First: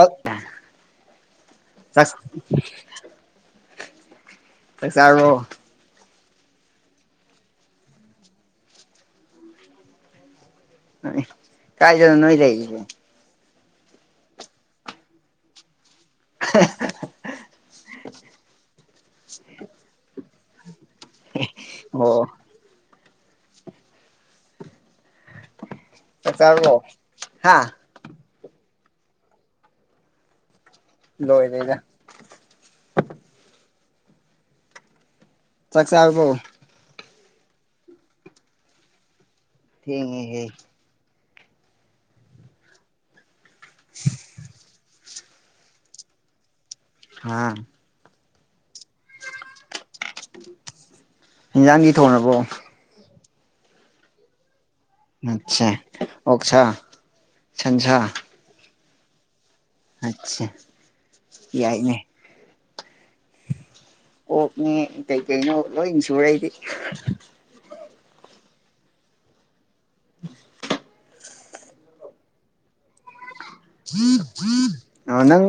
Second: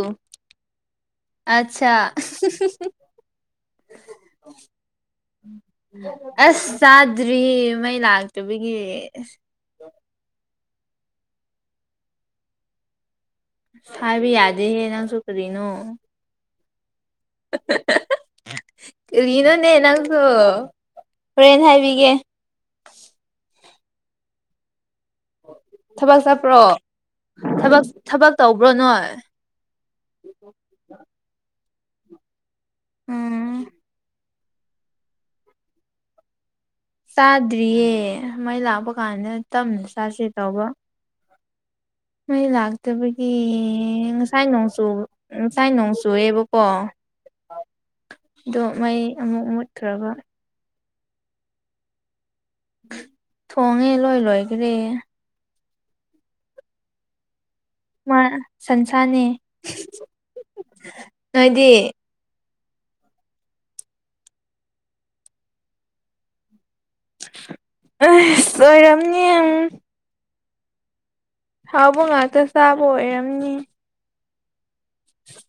ꯑ ꯆ ꯑꯠꯆꯥ ꯆꯥꯛ ꯆꯔꯕꯣ ꯑꯁ ꯆꯥꯗ꯭ꯔꯤ ꯃꯩ ꯂꯥꯛꯇꯕꯒꯤ ꯀꯥꯏꯖ ꯑꯗꯨ ꯅꯣꯏꯗꯥꯏꯁꯦ ꯍꯥꯏꯕ ꯌꯥꯗꯦꯍꯦ ꯅꯪꯁꯨꯨ ꯀꯔꯤꯅꯣ ꯍꯦꯛ ꯀꯔꯤꯅꯣꯅꯦ ꯅꯪꯁꯨ ꯍꯣꯔꯦꯟ ꯍꯥꯏꯕꯤꯒꯦ ꯑꯣ ꯊꯕꯛ ꯆꯥꯛ ꯆꯠꯄ꯭ꯔꯣ ꯆꯥꯔꯕꯣ ꯍꯥ ꯊꯕꯛ ꯇꯧꯕ꯭ꯔꯣ ꯅꯣꯏ ꯍꯥꯛ ꯂꯣꯣꯏꯗ ꯏꯗ ꯎꯝ ꯆꯥꯛꯆꯥꯕꯣ ꯆꯥꯗ꯭ꯔꯤꯌꯦ ꯃꯩ ꯂꯥꯛꯄ ꯀꯥꯟꯗ ꯇꯞꯅ ꯆꯥꯥꯁꯦ ꯊꯦꯡꯉꯦꯍꯦ ꯇꯧꯕ ꯃꯩ ꯂꯥꯛꯇꯕꯒꯤ ꯉꯁꯥꯏ ꯅꯣꯡꯆꯨ ꯉꯁꯥꯏ ꯅꯣꯡꯆꯨꯑꯦꯕꯀꯣ ꯍ ꯑꯗꯣ ꯃꯩ ꯑꯃꯨꯛ ꯃꯨꯠꯈ꯭ꯔꯕ ꯍꯤꯟꯖꯥꯡꯒꯤ ꯊꯣꯡꯔꯕ꯭ꯔꯣ ꯊꯣꯡꯉꯦ ꯂꯣꯏ ꯂꯣꯏꯈ꯭ꯔꯦ ꯑꯆꯦ ꯑꯣꯁ ꯃꯥ ꯁꯟꯁꯥꯅꯦ ꯑꯆꯥ ꯅꯣꯏꯗꯤ ꯌꯥꯏꯅꯦ ꯑꯣꯛꯅꯦ ꯀꯩꯀꯩꯅꯣ ꯂꯣꯏ ꯁꯨꯔꯩꯗꯤ ꯑ ꯑꯣꯏꯣꯏꯔꯝꯅꯤ UNINTELLIGIBLE ꯍꯥꯎꯕ ꯉꯥꯛꯇ ꯆꯥꯕ ꯑꯣꯏꯔꯝꯅꯤ ꯑ ꯅꯪ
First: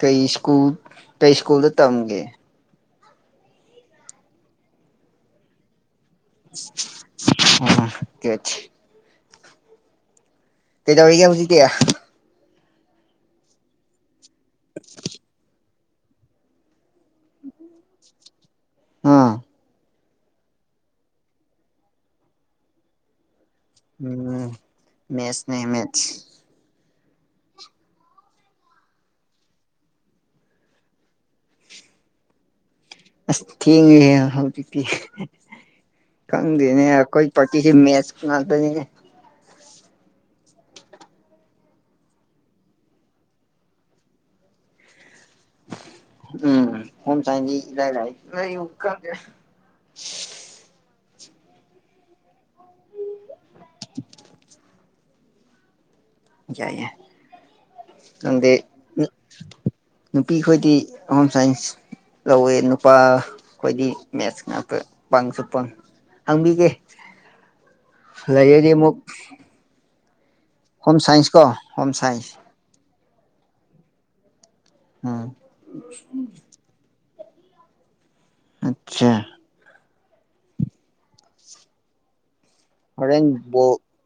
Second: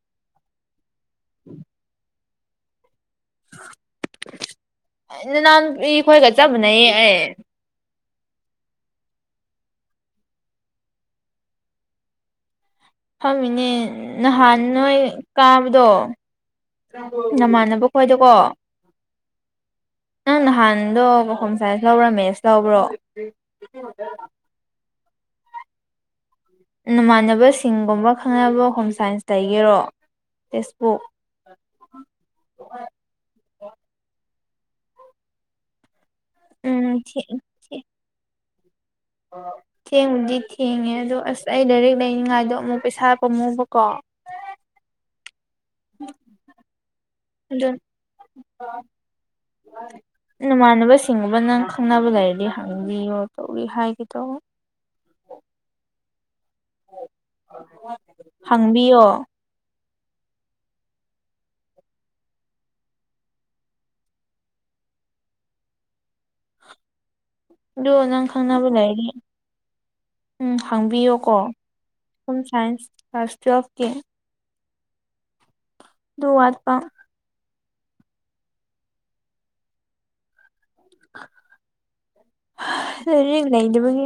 ꯀꯩ ꯁ꯭ꯀꯨꯜ ꯀꯩ ꯁ꯭ꯀꯨꯜꯗ ꯇꯝꯒꯦ ꯅꯅꯥꯥꯟꯈꯣꯏꯒ ꯆꯥꯞ ꯃꯥꯟꯅꯤꯌꯦ ꯑꯩ ꯑꯣ ꯀ ꯀꯩꯗꯧꯔꯤꯒꯦ ꯍꯧꯖꯤꯛꯇꯤ ꯐꯝꯃꯤꯅꯦ ꯅꯍꯥꯟ ꯅꯣꯏ ꯀꯥꯕꯗꯣ ꯅꯃꯥꯟꯅꯕ ꯈꯣꯏꯗꯀꯣ ꯑꯥ ꯅꯪ ꯅꯍꯥꯟꯗꯣ ꯍ‌ꯣꯝ ꯁꯥꯏꯟꯁ ꯂꯧꯕ꯭ꯔꯥ ꯃꯦꯠꯁ ꯂꯧꯕ꯭ꯔꯣ ꯎꯝ ꯃꯦꯁꯅꯦ ꯃꯦꯠ ꯅꯃꯥꯟꯅꯕꯁꯤꯡꯒꯨꯝꯕ ꯈꯪꯅꯕ ꯍꯣꯝ ꯁꯥꯏꯟꯁꯇꯒꯤꯔꯣ ꯇꯦꯛꯁꯕꯨꯛ ꯑꯁ ꯊꯦꯡꯉꯦ ꯍꯧꯖꯤꯛꯇꯤ ꯈꯪꯗꯦꯅꯦ ꯎꯝ ꯑꯩꯈꯣꯏ ꯄꯔ ꯀ ꯃꯦꯁ ꯀꯅꯥꯗꯅꯤ ꯊꯦꯡꯕꯨꯗꯤ ꯊꯦꯡꯉꯦ ꯑꯗꯣ ꯑꯁ ꯑꯩ ꯂꯥꯏꯔꯤꯛ ꯂꯩꯅꯤꯡꯉꯥꯏꯗꯣ ꯑꯃꯨꯛ ꯄꯩꯁꯥ ꯄꯝꯃꯨꯕꯀꯣ ꯎꯝ ꯍꯝ ꯑꯗꯨ ꯆꯥꯏꯟꯁ ꯏ ꯂꯥꯛ ꯅꯃꯥꯟꯅꯕꯁꯤꯡꯒꯕ ꯅꯪ ꯈꯪꯅꯕ ꯂꯩꯔꯗꯤ ꯍꯪꯕꯤꯌꯣ ꯇꯧꯔꯤ ꯍꯥꯏꯒꯤꯗꯣ ꯌꯥꯏ ꯌꯥꯏ ꯅꯪꯗꯤ ꯍꯥꯡꯕꯤꯌꯣ ꯅꯨꯄꯤ ꯈꯣꯏꯗꯤ ꯍꯣꯝ ꯁꯥꯏꯟꯁ ꯂꯧꯋꯦ ꯅꯨꯄꯥ ꯈꯈꯣꯏꯗꯤ ꯃꯦꯠꯁ ꯉꯥꯛꯇ ꯄꯪꯁꯨ ꯄꯪꯉ ꯍꯪꯕꯤꯒꯦ ꯑꯗꯨ ꯅꯪ ꯈꯪꯅꯕ ꯂꯩꯔꯗꯤ ꯑꯃꯨꯛ ꯎꯝ ꯍꯣꯝ ꯁꯥꯏꯟꯁ ꯍꯪꯕꯤꯌꯣꯀꯣ ꯀꯣ home science home science class ꯇꯨꯌꯦꯜꯐꯀꯤ ꯑꯝ ꯑꯥ ꯑꯆꯥ [inaudible] ꯍꯣꯔꯦꯟ ꯂꯥꯏꯔꯤꯛ ꯕꯣꯜ ꯂꯩꯗꯕꯒꯤ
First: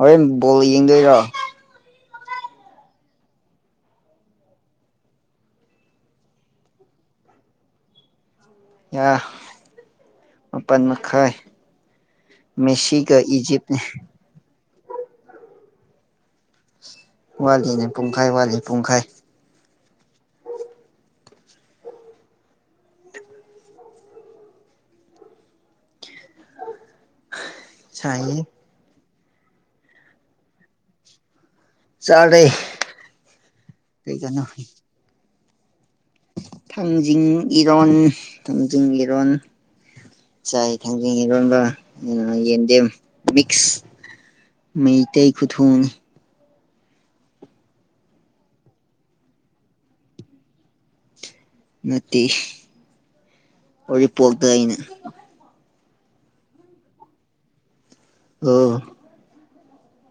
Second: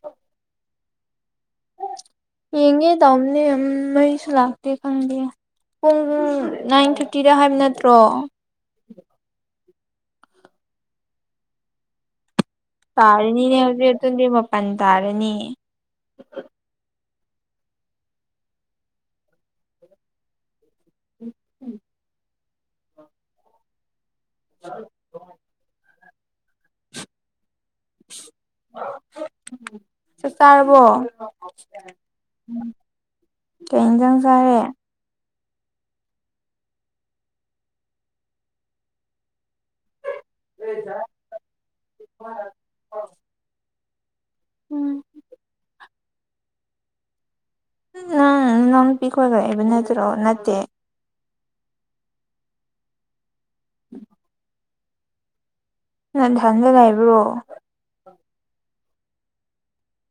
ꯍꯣꯔꯦꯟ ꯕꯣꯜ ꯌꯦꯡꯗꯣꯏꯔꯣ ꯌꯦꯡꯉꯦ ꯇꯧꯕꯅꯦ ꯑꯝ ꯃꯩꯁꯨ ꯂꯥꯛꯇꯦ ꯈꯪꯗꯦ ꯄꯨꯡ ꯅꯥꯏꯟ ꯐꯤꯐꯇꯤꯗ ꯍꯥꯏꯕ ꯅꯠꯇ꯭ꯔꯣ ꯌꯥ ꯃꯥꯄꯟ ꯃꯈꯥꯏ ꯃꯦꯁꯤꯒ ꯇꯥꯔꯅꯤꯅꯦ ꯏꯖꯤꯞꯅꯦ ꯍꯧꯖꯤꯛ ꯑꯗꯨꯗꯤ ꯃꯄꯥꯟ ꯇꯥꯔꯅꯤꯌꯦ ꯋꯥꯠꯂꯤꯅꯦ ꯄꯨꯡꯈꯥꯏ ꯋꯥꯠꯂꯤ ꯄꯨꯡꯈꯥꯏ [inaudible] [unintelligible] [unintelligible] ꯆꯥꯛ ꯆꯥꯔꯕ‌ꯣ ꯆꯥꯔꯦ ꯀꯩ ꯏꯟꯖꯥꯡ ꯆꯥꯔꯦ ꯊꯥꯡꯖꯤꯡ ꯏꯔꯣꯟ ꯊꯥꯡꯖꯤꯡ ꯏꯔꯣꯟ ꯆꯥꯏ ꯊꯥꯡꯖꯤꯝ ꯏꯔꯣꯟꯕ ꯎꯝ ꯌꯦꯟꯗꯦꯝ ꯃꯤꯛꯁ ꯎꯝ ꯃꯩꯇꯩ ꯈꯨꯨꯊꯣꯡ [unintelligible] ꯅꯠꯇꯦ ꯑꯣꯔꯤꯄꯣꯛꯇ ꯑꯩꯅ ꯅꯊꯟꯗ ꯂꯩꯕ꯭ꯔꯣ ꯑꯣ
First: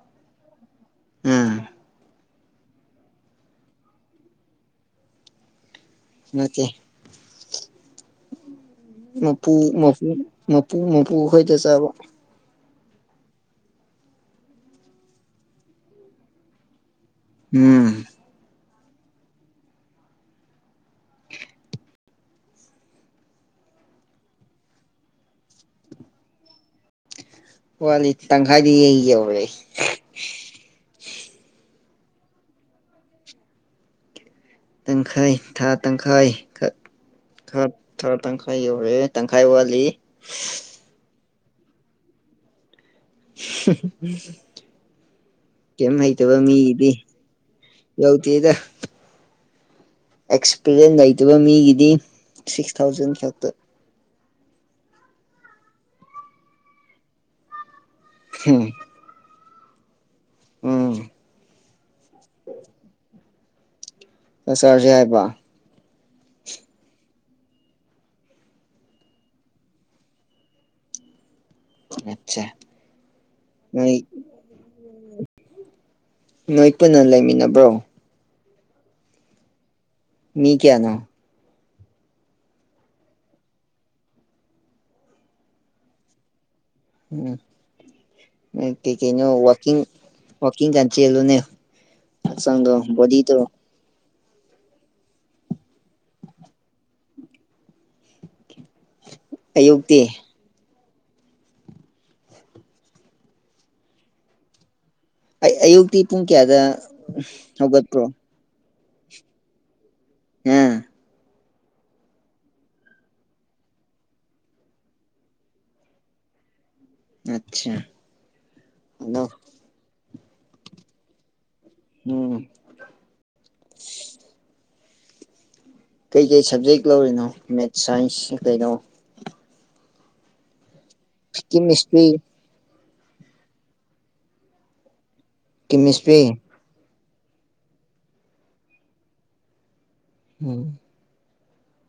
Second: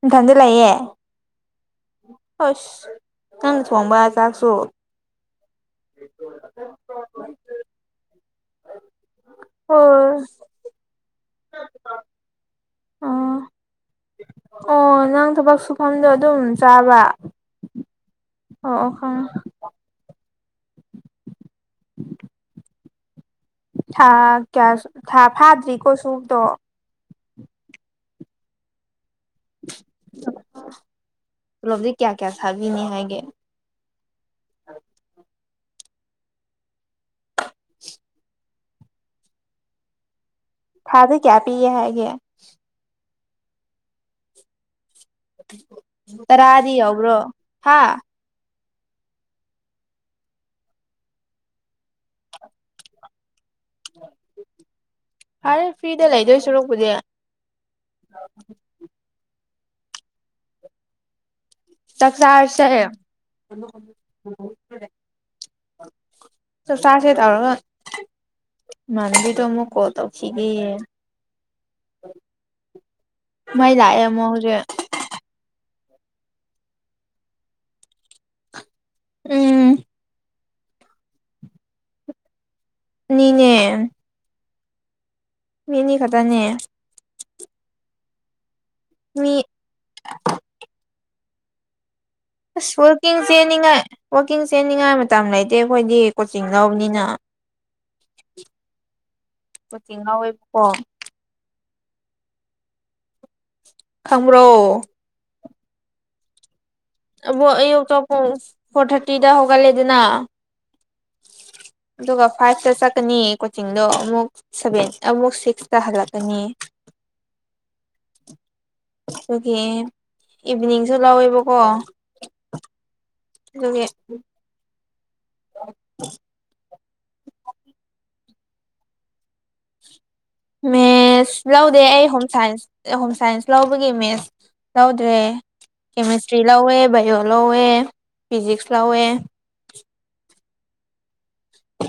ꯏꯊꯟꯗ ꯂꯩꯌ‌ꯦ ꯎꯝ ꯍꯁ ꯅꯪ ꯊꯣꯡꯕ ꯆꯥꯛꯁꯨ ꯅꯠꯇ‌ꯦ ꯃꯄꯨ ꯃꯄꯨ ꯑꯣ ꯃꯄꯨ ꯃꯄꯨ ꯈꯣꯏꯗ ꯆꯥꯕ ꯑꯣ ꯑꯣ ꯅꯪ ꯊꯕꯛ ꯁꯨꯐꯝꯗꯣ ꯑꯗꯨꯝ ꯆꯥꯕ ꯎꯝ ꯑꯣ ꯑꯣ ꯈꯪꯉꯦ ꯊ ꯀꯌꯥꯁꯨ ꯊꯥ ꯐꯥꯗ꯭ꯔꯤꯀꯣ ꯁꯨꯕꯗꯣ ꯋꯥꯠꯂꯤ ꯇꯪꯈꯥꯏꯗꯤꯌꯦ ꯌꯧꯔꯦ ꯄꯨꯂꯣꯞꯗꯤ ꯀꯌꯥ ꯀꯌꯥ ꯁꯥꯕꯤꯅꯤ ꯍꯥꯏꯒꯦ ꯇꯪꯈꯥꯏ ꯊꯥ ꯇꯪꯈꯥꯏ ꯊꯥ ꯊꯥꯥ ꯇꯪꯈꯥꯏ ꯌꯧꯔꯛꯑꯦ ꯇꯪꯈꯥꯏ ꯋꯥꯠꯂꯤ ꯊꯥꯗ ꯀꯌꯥ ꯄꯤꯌꯦ ꯍꯥꯏꯒꯦ ꯀꯩꯝ ꯍꯩꯇꯕ ꯇꯔꯥꯗꯤ ꯃꯤꯒꯤꯗꯤ ꯌꯧꯕ꯭ꯔꯣ ꯍꯥ ꯂꯧ ꯇꯦꯗ ꯑꯦꯛꯁꯄꯤꯔꯤꯌꯦꯟ ꯂꯩꯇꯕ ꯃꯤꯒꯤꯗꯤ ꯁꯤꯛꯁ ꯊꯥꯎꯖꯟ ꯈꯛꯇ ꯐꯔꯦ ꯐ꯭ꯔꯤꯗ ꯂꯩꯗꯣꯏ ꯁꯔꯨꯛꯄꯨꯗꯤ ꯍꯨꯝ ꯎꯝ ꯆꯥꯛ ꯆꯔꯥꯁꯦ [unintelligible] ꯆꯥꯛ ꯆꯔꯥꯖꯦ ꯍꯥꯏꯕ ꯆꯥꯛ ꯆꯥꯁꯦ ꯇꯧꯔꯒ ꯏꯃꯥꯟꯅꯕꯤꯗꯣ ꯑꯃꯨꯛ ꯀꯣꯜ ꯇꯧꯈꯤꯒꯦ ꯑꯠꯆꯥ ꯃꯩ ꯅꯣꯏ ꯂꯥꯛꯑꯦ ꯑꯃꯨꯛ ꯍꯧꯖꯤꯛ ꯅꯣꯏ ꯄꯨꯟꯅ ꯂꯩꯃꯤꯟꯅꯕ꯭ꯔꯣ ꯎꯝ ꯃꯤ ꯀꯌꯥꯅꯣ ꯑꯅꯤꯅꯦ ꯃꯤ ꯑꯅꯤ ꯈꯛꯇꯅꯦ ꯎꯝ ꯀꯩꯀꯩꯅꯣ ꯃꯤ ꯋꯥꯀꯤꯡ ꯋꯥꯀꯤꯡ ꯀꯥꯟ ꯆꯦꯜꯂꯨꯅꯦ ꯍꯛꯆꯥꯡꯗꯣ ꯑꯁ ꯋꯥꯛꯀꯤꯡ ꯕꯣꯗꯤꯗꯣ ꯆꯦꯟꯅꯤꯡꯉꯥꯏ ꯋꯥꯛꯀꯤꯡ ꯆꯦꯟꯅꯤꯡꯉꯥꯏ ꯃꯇꯝ ꯂꯩꯇꯦ ꯑꯩꯈꯣꯏꯗꯤ ꯀꯣꯆꯤꯡ ꯂꯧꯕꯅꯤꯅ [inaudible] ꯎꯇꯤꯡ ꯉꯥ ꯑꯣꯏꯕꯀꯣ ꯈꯪ꯭ꯕꯔꯣ ꯑꯩ ꯑꯌꯨꯛꯇꯤ ꯄꯨꯡ ꯀꯌꯥꯗ ꯑ ꯍꯧꯒꯠꯄ꯭ꯔꯣ ꯑꯌꯨꯛꯇꯄ ꯐꯣꯔ ꯊꯥꯔꯇꯤꯗ ꯍꯧꯒꯠꯂꯦ ꯑꯗꯨꯅ ꯑꯥ ꯑꯗꯨꯒ ꯐꯥꯏꯚꯇ ꯆꯠꯀꯅꯤ ꯀꯣꯆꯤꯡꯗꯣ ꯑꯃꯨꯛ ꯁꯚꯦꯟ ꯑꯃꯨꯛ ꯁꯤꯛꯁꯇ ꯍꯜꯂꯛꯀꯅꯤ ꯑꯠꯆꯥ ꯑꯗꯣ [unintelligible] ꯏꯚꯤꯅꯤꯡꯁꯨ ꯂꯧꯋꯦꯕꯀꯣ ꯎꯝ [unintelligible] [unintelligible] ꯀꯩ ꯀꯩ ꯁꯕꯖꯦꯛ ꯂꯧꯔꯤꯅꯣ ꯃꯦꯠꯁ ꯁꯥꯏꯟꯁ ꯀꯩꯅꯣ ꯃꯦꯠꯁ ꯂꯧꯗꯦ ꯀꯦꯃꯤꯁꯇ꯭ꯔꯤ ꯑꯩ ꯍꯣꯝ ꯁꯥꯏꯟꯁ ꯍꯣꯝ ꯁꯥꯏꯟꯁ ꯂꯧꯕꯒꯤ ꯃꯦꯠꯁ ꯂꯧꯗ꯭ꯔꯦ ꯀꯦꯃꯤꯁꯇ꯭ꯔꯤ ꯂꯧꯋꯦ ꯕꯥꯏꯑꯣ ꯂꯧꯋꯦ ꯐꯤꯖꯤꯛꯁ ꯂꯧꯋꯦ ꯎꯝ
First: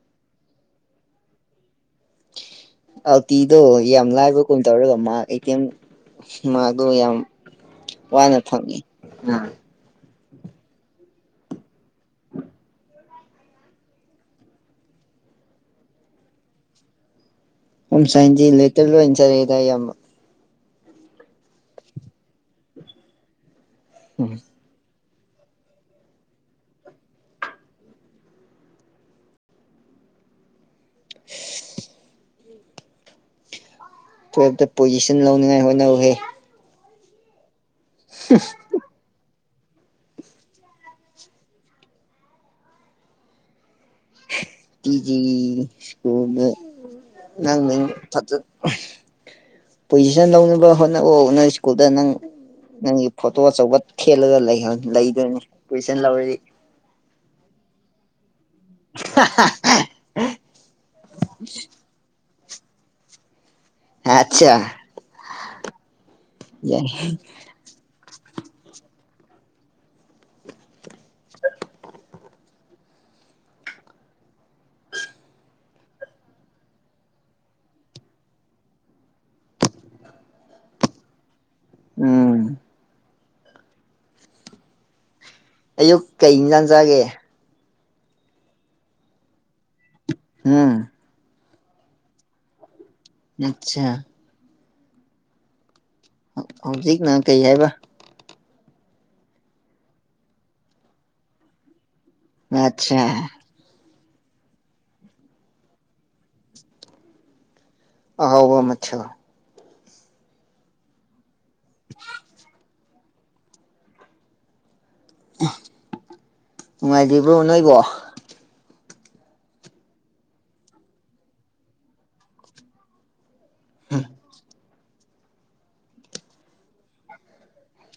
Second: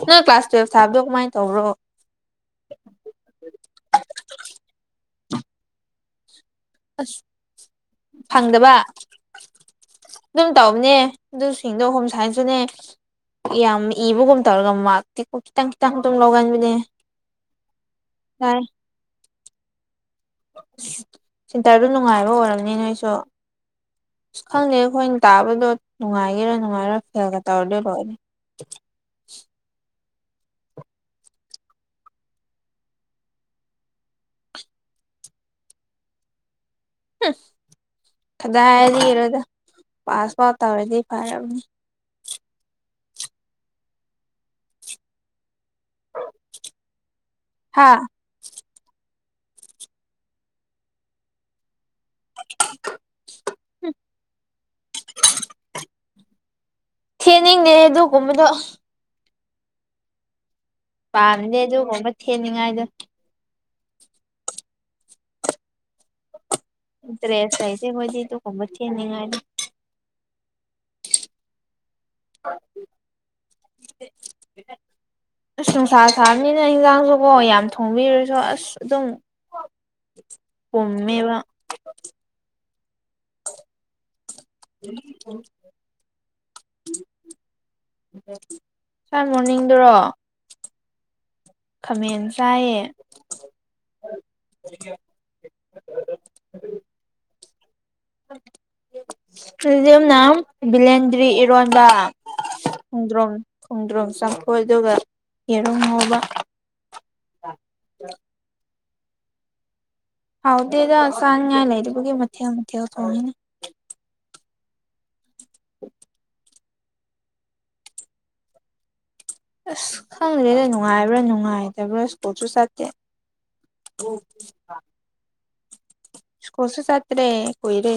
ꯅꯪ ꯀ꯭ꯂꯥꯁ ꯇꯨꯋꯦꯜꯞ ꯊꯥꯕꯗꯣ ꯀꯃꯥꯏ ꯇꯧꯕ꯭ꯔꯣ ꯑꯜꯇꯤꯗꯣ ꯌꯥꯝ ꯂꯥꯏꯕ꯭ꯔ ꯀꯨꯝ ꯇꯧꯔꯒ ꯃꯥ ꯑꯦ ꯇꯤ ꯑꯦꯝ ꯑꯗꯨ ꯌꯥꯝ ꯋꯥꯅ ꯐꯪꯗꯕ ꯐꯪꯉꯦ ꯎꯝ ꯑꯗꯨꯝ ꯇꯧꯕꯅꯦ ꯑꯗꯨꯁꯤꯡꯗꯣ ꯍꯣꯝ ꯁꯥꯏꯟꯁꯇꯨꯅꯦ ꯌꯥꯝ ꯏꯕꯒꯨꯝ ꯇꯧꯔꯒ ꯃꯥꯇꯤꯀꯣ ꯈꯤꯇꯪ ꯈꯤꯇꯪ ꯑꯗꯨꯝ ꯂꯧꯒꯟꯕꯅꯦ ꯎꯝ ꯁꯥꯏꯟꯁꯤꯇꯤ ꯂꯦꯇꯔ ꯂꫭꯏ ꯆꯥꯠꯂꯗꯦ ꯑꯌꯥꯝꯕ ꯁꯤꯦꯟꯇꯔꯗꯨ ꯅꯨꯡꯉꯥꯏꯕ ꯑꯣꯏꯔꯕꯝꯅꯤ ꯅꯣꯏꯁꯨ ꯎꯝ ꯈꯪꯗꯦ ꯑꯩꯈꯣꯏꯅ ꯇꯥꯕꯗꯣ ꯅꯨꯡꯉꯥꯏꯈꯤꯔꯥ ꯅꯨꯡꯉꯥꯏꯔꯥ ꯐꯦꯜꯒ ꯇꯧꯔꯗꯣꯏ ꯂꯣꯏꯔꯦ [unintelligible] ꯇꯨꯌꯦꯜꯞꯇ ꯄꯣꯖꯤꯁꯟ ꯂꯧꯅꯉꯥꯏ ꯍꯣꯠꯅꯧꯋꯦ ꯀꯗꯥꯏ ꯗꯒꯤꯅꫭꯗ ꯄꯥꯁ ꯃꯥꯛ ꯇꯧꯔꯗꯤ ꯐꯔꯕꯅꯤ ꯖꯤ ꯁ꯭ꯀꯨꯜ ꯅꯪ ꯍꯥ ꯐꯖ [unintelligible] ꯄꯣꯖꯤꯁꯟ ꯂꯧꯅꯕ ꯍꯣꯠꯅꯅꯕ ꯅꯪ ꯁ꯭ꯀꯨꯜꯗ ꯅꯪ ꯅꯪꯒꯤ ꯐꯣꯇꯣ ꯑꯆꯧꯕ ꯊꯦꯠꯂꯒ ꯂꯩꯗꯣꯏꯅꯤ ꯄꯖꯤꯁꯟ ꯂꯧꯔꯗꯤ ꯈꯦꯅꯤꯡꯅꯦ ꯑꯗꯨꯒꯨꯝꯕꯗꯣ [unintelligible] ꯄꯥꯝꯅꯦ ꯑꯗꯨꯒꯣꯡꯕ ꯊꯦꯅꯤꯡꯉꯥꯏꯗꯣ ꯑꯆꯥꯆꯥ ꯗ꯭ꯔꯦꯁ ꯏꯁꯕꯗꯤ ꯗ ꯀꯣꯡꯕ ꯊꯦꯟꯅꯅꯤꯡꯉꯅꯤ UNINTELLIGIBLE ꯑꯁ ꯅꯨꯡꯁꯥ ꯁꯥꯕꯅꯤꯅ ꯏꯟꯖꯥꯡꯁꯨꯀꯣ ꯌꯥꯝ ꯊꯣꯡꯕꯤꯔꯁꯨ ꯑꯁ ꯑꯗꯨꯝ ꯄꯨꯝꯃꯦꯕꯥ ꯎꯝ [unintelligible] ꯑꯌꯨꯛ ꯀꯩ ꯌꯦꯟꯖꯥꯡ ꯆꯥꯒꯦ ꯁꯥꯔ ꯃꯣꯔꯅꯤꯡꯗꯨꯔꯣ ꯍꯥꯥ ꯈꯥꯃꯦꯟ ꯆꯥꯏꯌꯦ ꯑꯆꯥ [unintelligible] ꯍꯧꯖꯤꯛꯅ ꯀꯩ ꯍꯥꯏꯕ UNINTELLIGIBLE ꯕꯤꯂꯦꯟꯗ꯭ꯔꯤ ꯏꯔꯣꯟꯕ ꯑꯠꯆꯥ ꯈꯣꯡꯗ꯭ꯔꯨꯝ ꯈꯣꯡꯗ꯭ꯔꯝ ꯆꯥꯛꯈꯣꯏ ꯑꯗꯨꯒ ꯌꯦꯔꯨꯝ ꯉꯧꯕ ꯑꯍꯥꯎꯕ ꯃꯥꯊꯦꯜ ꯍꯥꯎꯇꯦꯗ ꯆꯥꯅꯤꯡꯉꯥꯏ ꯂꯩꯇꯕꯒꯤ ꯃꯊꯦꯜ ꯃꯊꯦꯜ ꯊꫭꯡꯏꯅꯤ ꯅꯨꯡꯉꯥꯏꯔꯤꯕ꯭ꯔꯣ ꯅꯣꯏꯕꯣ ꯑꯁ ꯈꯪꯗ꯭ꯔꯦꯗ ꯅꯨꯡꯉꯥꯏꯕ꯭ꯔꯥ ꯅꯨꯡꯉꯥꯏꯇꯕ꯭ꯔꯥ ꯁ꯭ꯀꯨꯜꯁꯨ ꯆꯠꯇꯦ [unintelligible] ꯁꯀꯨ꯭ꯜꯁꯨ ꯆꯠꯇꯔꯦ ꯀꯨꯏꯔꯦ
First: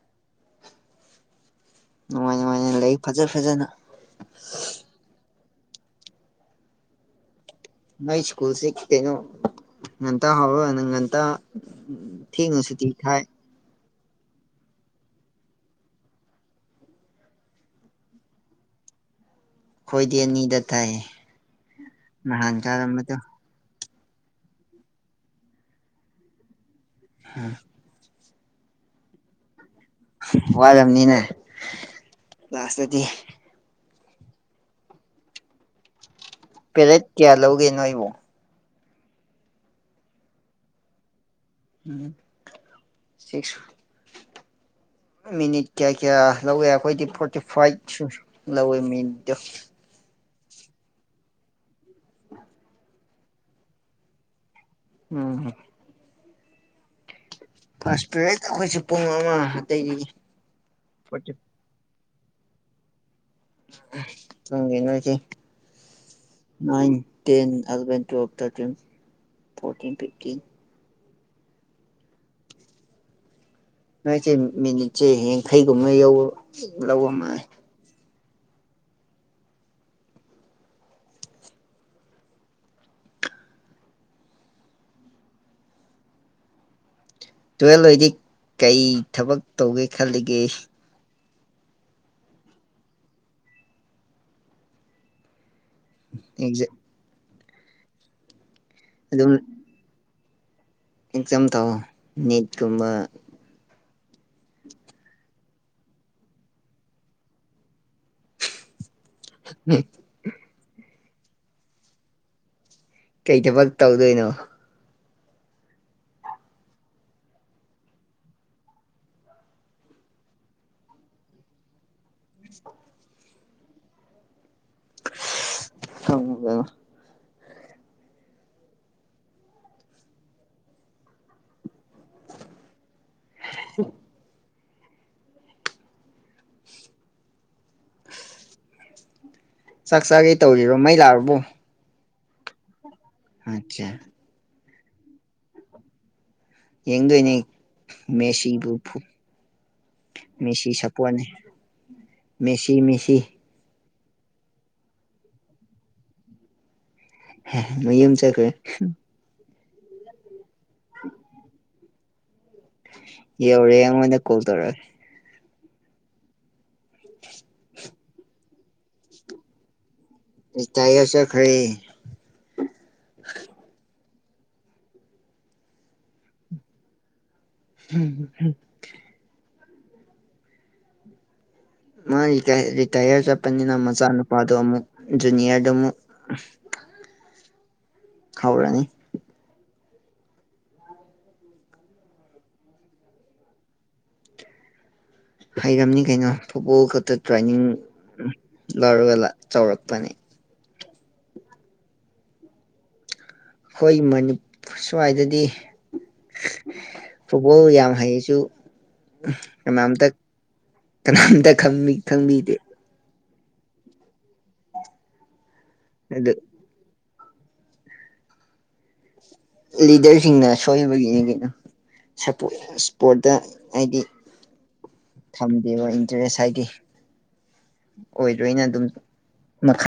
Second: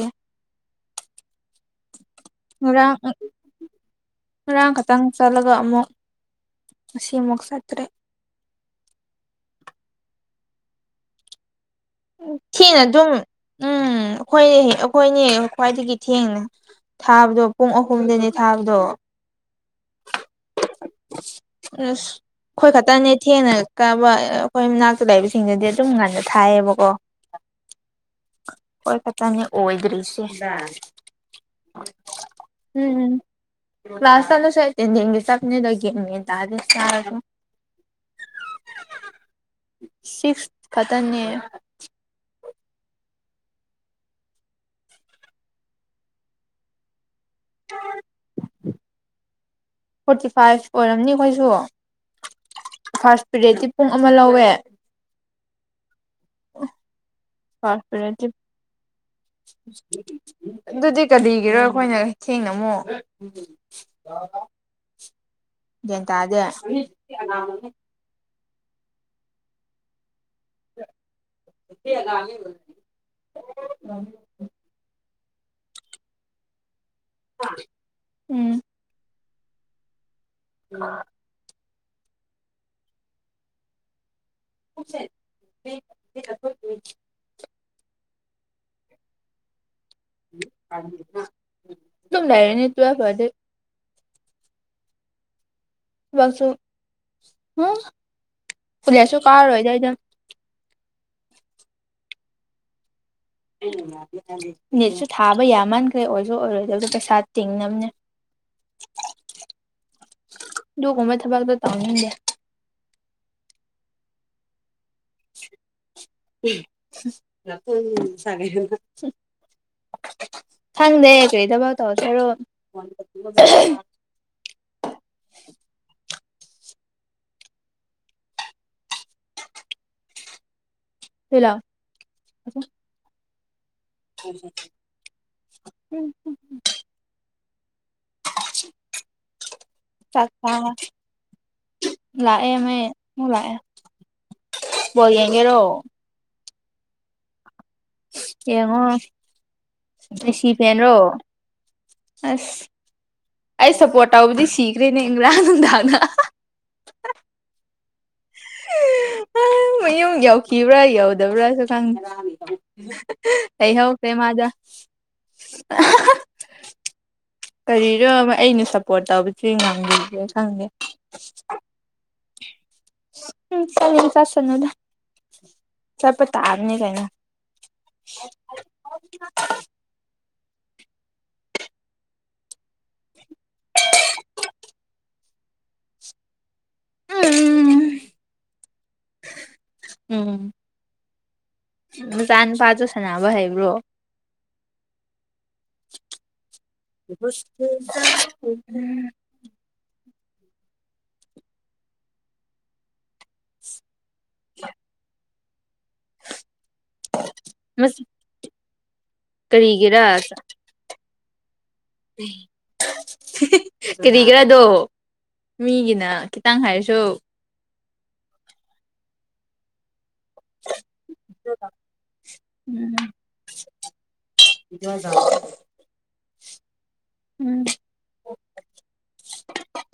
ꯅꯨꯡꯉꯥꯏ ꯅꯨꯡꯉꯥꯏꯅ ꯉꯥꯔꯥꯡ ꯂꯩ ꯐꯖ ꯐꯖꯅ ꯉꯔꯥꯡ ꯈꯛꯇꯪ ꯆꯠꯂꯒ ꯑꯃꯨꯛ ꯉꯁꯤꯃꯨꯛ ꯆꯠꯇ꯭ꯔꯦ ꯑꯩ ꯁ꯭ꯀꯨꯜꯁꯦ ꯀꯩꯅꯣ ꯉꯟꯇꯥ ꯍꯧꯔ ꯅꯪ ꯉꯟꯇꯥ ꯊꯦꯡꯅ ꯁꯨꯇꯤ ꯊꯥꯏ ꯎꯝ ꯑꯩꯈꯣꯏꯅꯦ ꯑꯩꯈꯣꯏꯅꯦ ꯈ꯭ꯋꯥꯏꯗꯒꯤ ꯊꯦꯡꯅ ꯊꯥꯕꯗꯣ ꯄꯨꯡ ꯑꯍꯨꯝꯗꯅꯤ ꯊꯥꯕꯗꯣ ꯈꯣꯏꯗꯤ ꯑꯅꯤꯗ ꯊꯥꯏ ꯑꯁ ꯅꯍꯥꯟ ꯑꯩꯈꯣꯏ ꯈꯛꯇꯅꯦ ꯀꯥꯔꯝꯕꯗꯣ ꯊꯦꯡꯅ ꯀꯕ ꯑꯩꯈꯣꯏ ꯃꯅꯥꯛꯇ ꯂꯩꯕꯁꯤꯡꯗꯗꯤ ꯑꯗꯨꯝ ꯉꯟꯅ ꯊꯥꯏꯌꯦꯕꯀꯣ [unintelligible] ꯑꯩꯈꫭꯏ ꯈꯠꯇꯅꯦ ꯑꯣꯏꯗꯔꯤꯁꯤ ꯋꯥꯔꯝꯅꯤꯅ ꯀ꯭ꯂꯥꯁꯇꯗꯤ ꯎꯝ ꯀꯂꯥꯁ ꯆꯠꯂꯖꯨ ꯑꯦꯇꯦꯟꯗꯦꯟꯒꯤ ꯆꯠꯄꯅꯤꯗ ꯄꯦꯔꯦꯠ ꯀꯌꯥ ꯂꯧꯒꯦ ꯅꯣꯏꯕꯨ [unintelligible] [inaudible] ꯁꯤꯛꯁ ꯈꯇꯥꯅꯦ ꯎꯝ ꯁꯤꯛꯁ ꯃꯤꯅꯤꯠ ꯀꯌꯥ ꯀꯌꯥ ꯂꯧꯋꯦ ꯑꯩꯈꯣꯏꯗꯤ ꯐꯣꯔꯇꯤ ꯐꯥꯏꯚꯁꯨ ꯂꯧꯋꯦ ꯃꯤꯅꯤꯠꯇꯣ ꯐꯣꯔꯇꯤ ꯐꯥꯏꯚ ꯑꯣꯏꯔꯝꯅꯤ ꯑꯩꯈꯣꯏꯁꯨ ꯐꯥꯔꯁ ꯄꯦꯔꯦꯠꯇꯤ ꯄꯨꯡ ꯑꯃ ꯂꯧꯋꯦ ꯎꯝ UNINTELLIGIBLE ꯐꯔꯥꯁ ꯄꯦꯔꯠ ꯑꯩꯈꯣꯏꯁꯨ ꯄꯨꯡ ꯑꯃꯥ ꯑꯗꯨꯗꯤ ꯀꯔꯤꯒꯤꯔꯣ ꯑꯩꯈꯣꯏꯅ ꯊꯦꯡꯅ ꯑꯃꯨꯛ ꯈꯪꯗꯦ ꯅꫭꯏꯁꯦ ꯒ꯭ꯌꯥꯟ ꯇꯥꯗꯦ ꯅꯥꯟ ten eleven twelve thirteen fourteen fifteen [unintelligible] ꯅꯣꯏꯁꯦ ꯃꯤꯅꯤꯠꯁꯦ ꯌꯥꯡꯈꯩꯒꯨꯝꯕ ꯌꯧꯔ ꯂꯧꯕꯃ ꯎꯝ [unintelligible] [unintelligible] ꯇꯨꯌꯦꯜꯞ ꯑꯣꯏꯗꯤ ꯀꯩ ꯊꯕꯛ ꯇꯧꯒꯦ ꯈꯜꯂꯤ ꯗꯨꯝ ꯂꯩꯔꯅꯤ ꯇꯨꯌꯦꯜꯞ ꯂꯣꯏꯔꯗꯤ ꯊꯕꯛꯁꯨ ꯑꯦꯛꯖꯥꯝ ꯎꯝ ꯀꯣꯂꯦꯁꯁꯨ ꯑꯗꯨꯝ ꯀꯥꯔꯔꯣꯏꯗ ꯑꯩꯗꯤ ꯑꯦꯛꯖꯥꯝ ꯊꯥꯎ ꯅꯤꯠꯀꯨꯝꯕ ꯅꯤꯠꯁꯨ ꯊꯥꯕ ꯌꯥꯃꯥꯟꯈ꯭ꯔꯦ ꯑꯣꯏꯔꯁꯨ ꯑꯣꯏꯔꯣꯏꯗꯕꯗ ꯄꯩꯁꯥ ꯇꯤꯡꯅꯕꯅꯦ [unintelligible] ꯑꯗꯨꯒꯨꯝꯕ ꯊꯕꯛꯗꯣ ꯇꯧꯅꯤꯡꯗꯦ ꯀꯩ ꯊꯕꯛ ꯇꯧꯗꯣꯏꯅꯣ [unintelligible] ꯈꯪꯗꯦ ꯀꯔꯤ ꯊꯕꯛ ꯇꯧꯗꯣꯏꯔꯣ [unintelligible] ꯈꯪꯗꯦꯗꯥ UNINTELLIGIBLE [unintelligible] ꯎꯝ [unintelligible] ꯆꯥꯛ ꯆꯥꯒꯦ ꯇꯧꯔꯤꯕ ꯃꯩ ꯂꯥꯛꯑꯕꯨ ꯂꯥꯛꯑꯦ ꯃ ꯑꯃꯨꯛ ꯂꯥꯛꯑꯦ ꯑꯠꯆꯥ ꯕꯣ ꯌꯦꯡꯒꯦꯔꯣ ꯌꯦꯡꯗꯣꯏꯅꯦ ꯃꯦꯁꯤꯕꯨ ꯌꯦꯡꯉꯣ ꯐꯨ ꯃꯦꯁꯤ ꯁꯄ꯭ꯔꫭꯠꯅꯦ ꯑꯁ ꯃꯦꯁꯤ ꯃꯦꯁꯤ ꯑꯩ ꯁꯞꯄꯣꯔꯠ ꯇꯧꯕꯗꯤ ꯁꯤꯈ꯭ꯔꯦꯅꯦ ꯏꯔꯥꯡ ꯅꯨꯡꯗꯥꯡꯅ ꯃꯌꯨꯝ ꯆꯠꯈ꯭ꯔꯦ ꯑ ꯃꯌꯨꯝ ꯌꯧꯈꯤꯕ꯭ꯔꯥ ꯌꯧꯗꯕ꯭ꯔꯥꯁꯨ ꯈꯪꯗ ꯀꯩ ꯌꯧꯔꯦ ꯍ ꯀꯦ ꯑꯩꯉꯣꯟꯗ ꯀꯣꯜ ꯃꯥꯖꯥ ꯇꯧꯔꯛꯑꯦ [unintelligible] ꯎ [inaudible] ꯀꯔꯤꯅꯣ ꯑꯩꯅ ꯁꯞꯄꯣꯔꯠ ꯇꯧꯕꯁꯦ ꯉꯝꯕꯤꯒꯦ ꯔꯤꯇꯥꯏꯌꯔ ꯆꯠꯈ꯭ꯔꯦ ꯎꯝ ꯆꯠꯅꯤꯡ ꯆꯠꯁꯅꯨꯗ ꯆꯠꯄꯇꯕꯅꯤ ꯀꯩꯅꫭ ꯍꯝ ꯍꯝ ꯍꯝ ꯑ ꯃꯥ ꯔꯤꯇ ꯔꯤꯇꯩꯔ ꯆꯠꯅꯤ ꯅ ꯃꯆꯥꯅ ꯐꯗꯑ ꯑꯃ ꯨꯅꯤꯌꯔꯗ ꯑꯃ ꯎꯝꯝ [inaudible] ꯍꯥꯎꯔꯅꯤ ꯎꯝ ꯃꯆꯥ ꯅꯨꯨꯄꯥꯁꯨ ꯁꯥꯟꯅꯕ ꯍꯩꯕ꯭ꯔꯣ ꯍꯩꯔꯝꯅꯤ ꯀꯩꯅꯣ ꯐꯨꯠꯕꯣꯜ ꯈꯛꯇ ꯇ꯭ꯔꯦꯟꯅꯤꯡ ꯂꯧꯔꯒ ꯆꯥꯎꯔꯛꯄꯅꯦ ꯑꯩꯈꯣꯏꯅꯤ ꯁ꯭ꯋꯥꯏꯗꯗꯤ ꯐꯨꯠꯕꯣꯜ ꯌꯥꯝ ꯍꯩꯁꯨ ꯃ ꯀꯔꯤꯒꯤꯔ ꯑꯝꯇ ꯀꯅꯥꯝꯗ ꯈꯝꯃꯤ ꯀꯔꯤꯒꯤꯔꯥ ꯑꯗꯣ ꯃꯤꯒꯤꯅ ꯑꯗꯨ ꯈꯤꯇꯪ ꯍꯥꯏꯔꯁꯨ ꯂꯤꯗꯔꯁꯤꯡꯅ ꯁꯣꯏꯅꯕꯒꯤ ꯀꯩꯅꯣ ꯏꯁꯄꯣꯔꯠꯇ ꯍꯥꯏꯗꯤ ꯏꯃ ꯆ [unintelligible] ꯊꯝꯗꯦꯕ ꯏꯟꯇꯔꯦꯁ ꯍꯥꯏꯗꯤ ꯎꯝ ꯑꯣꯏꯗ꯭ꯔꯣꯏꯅ ꯑꯗꯨꯝ ꯃꯈ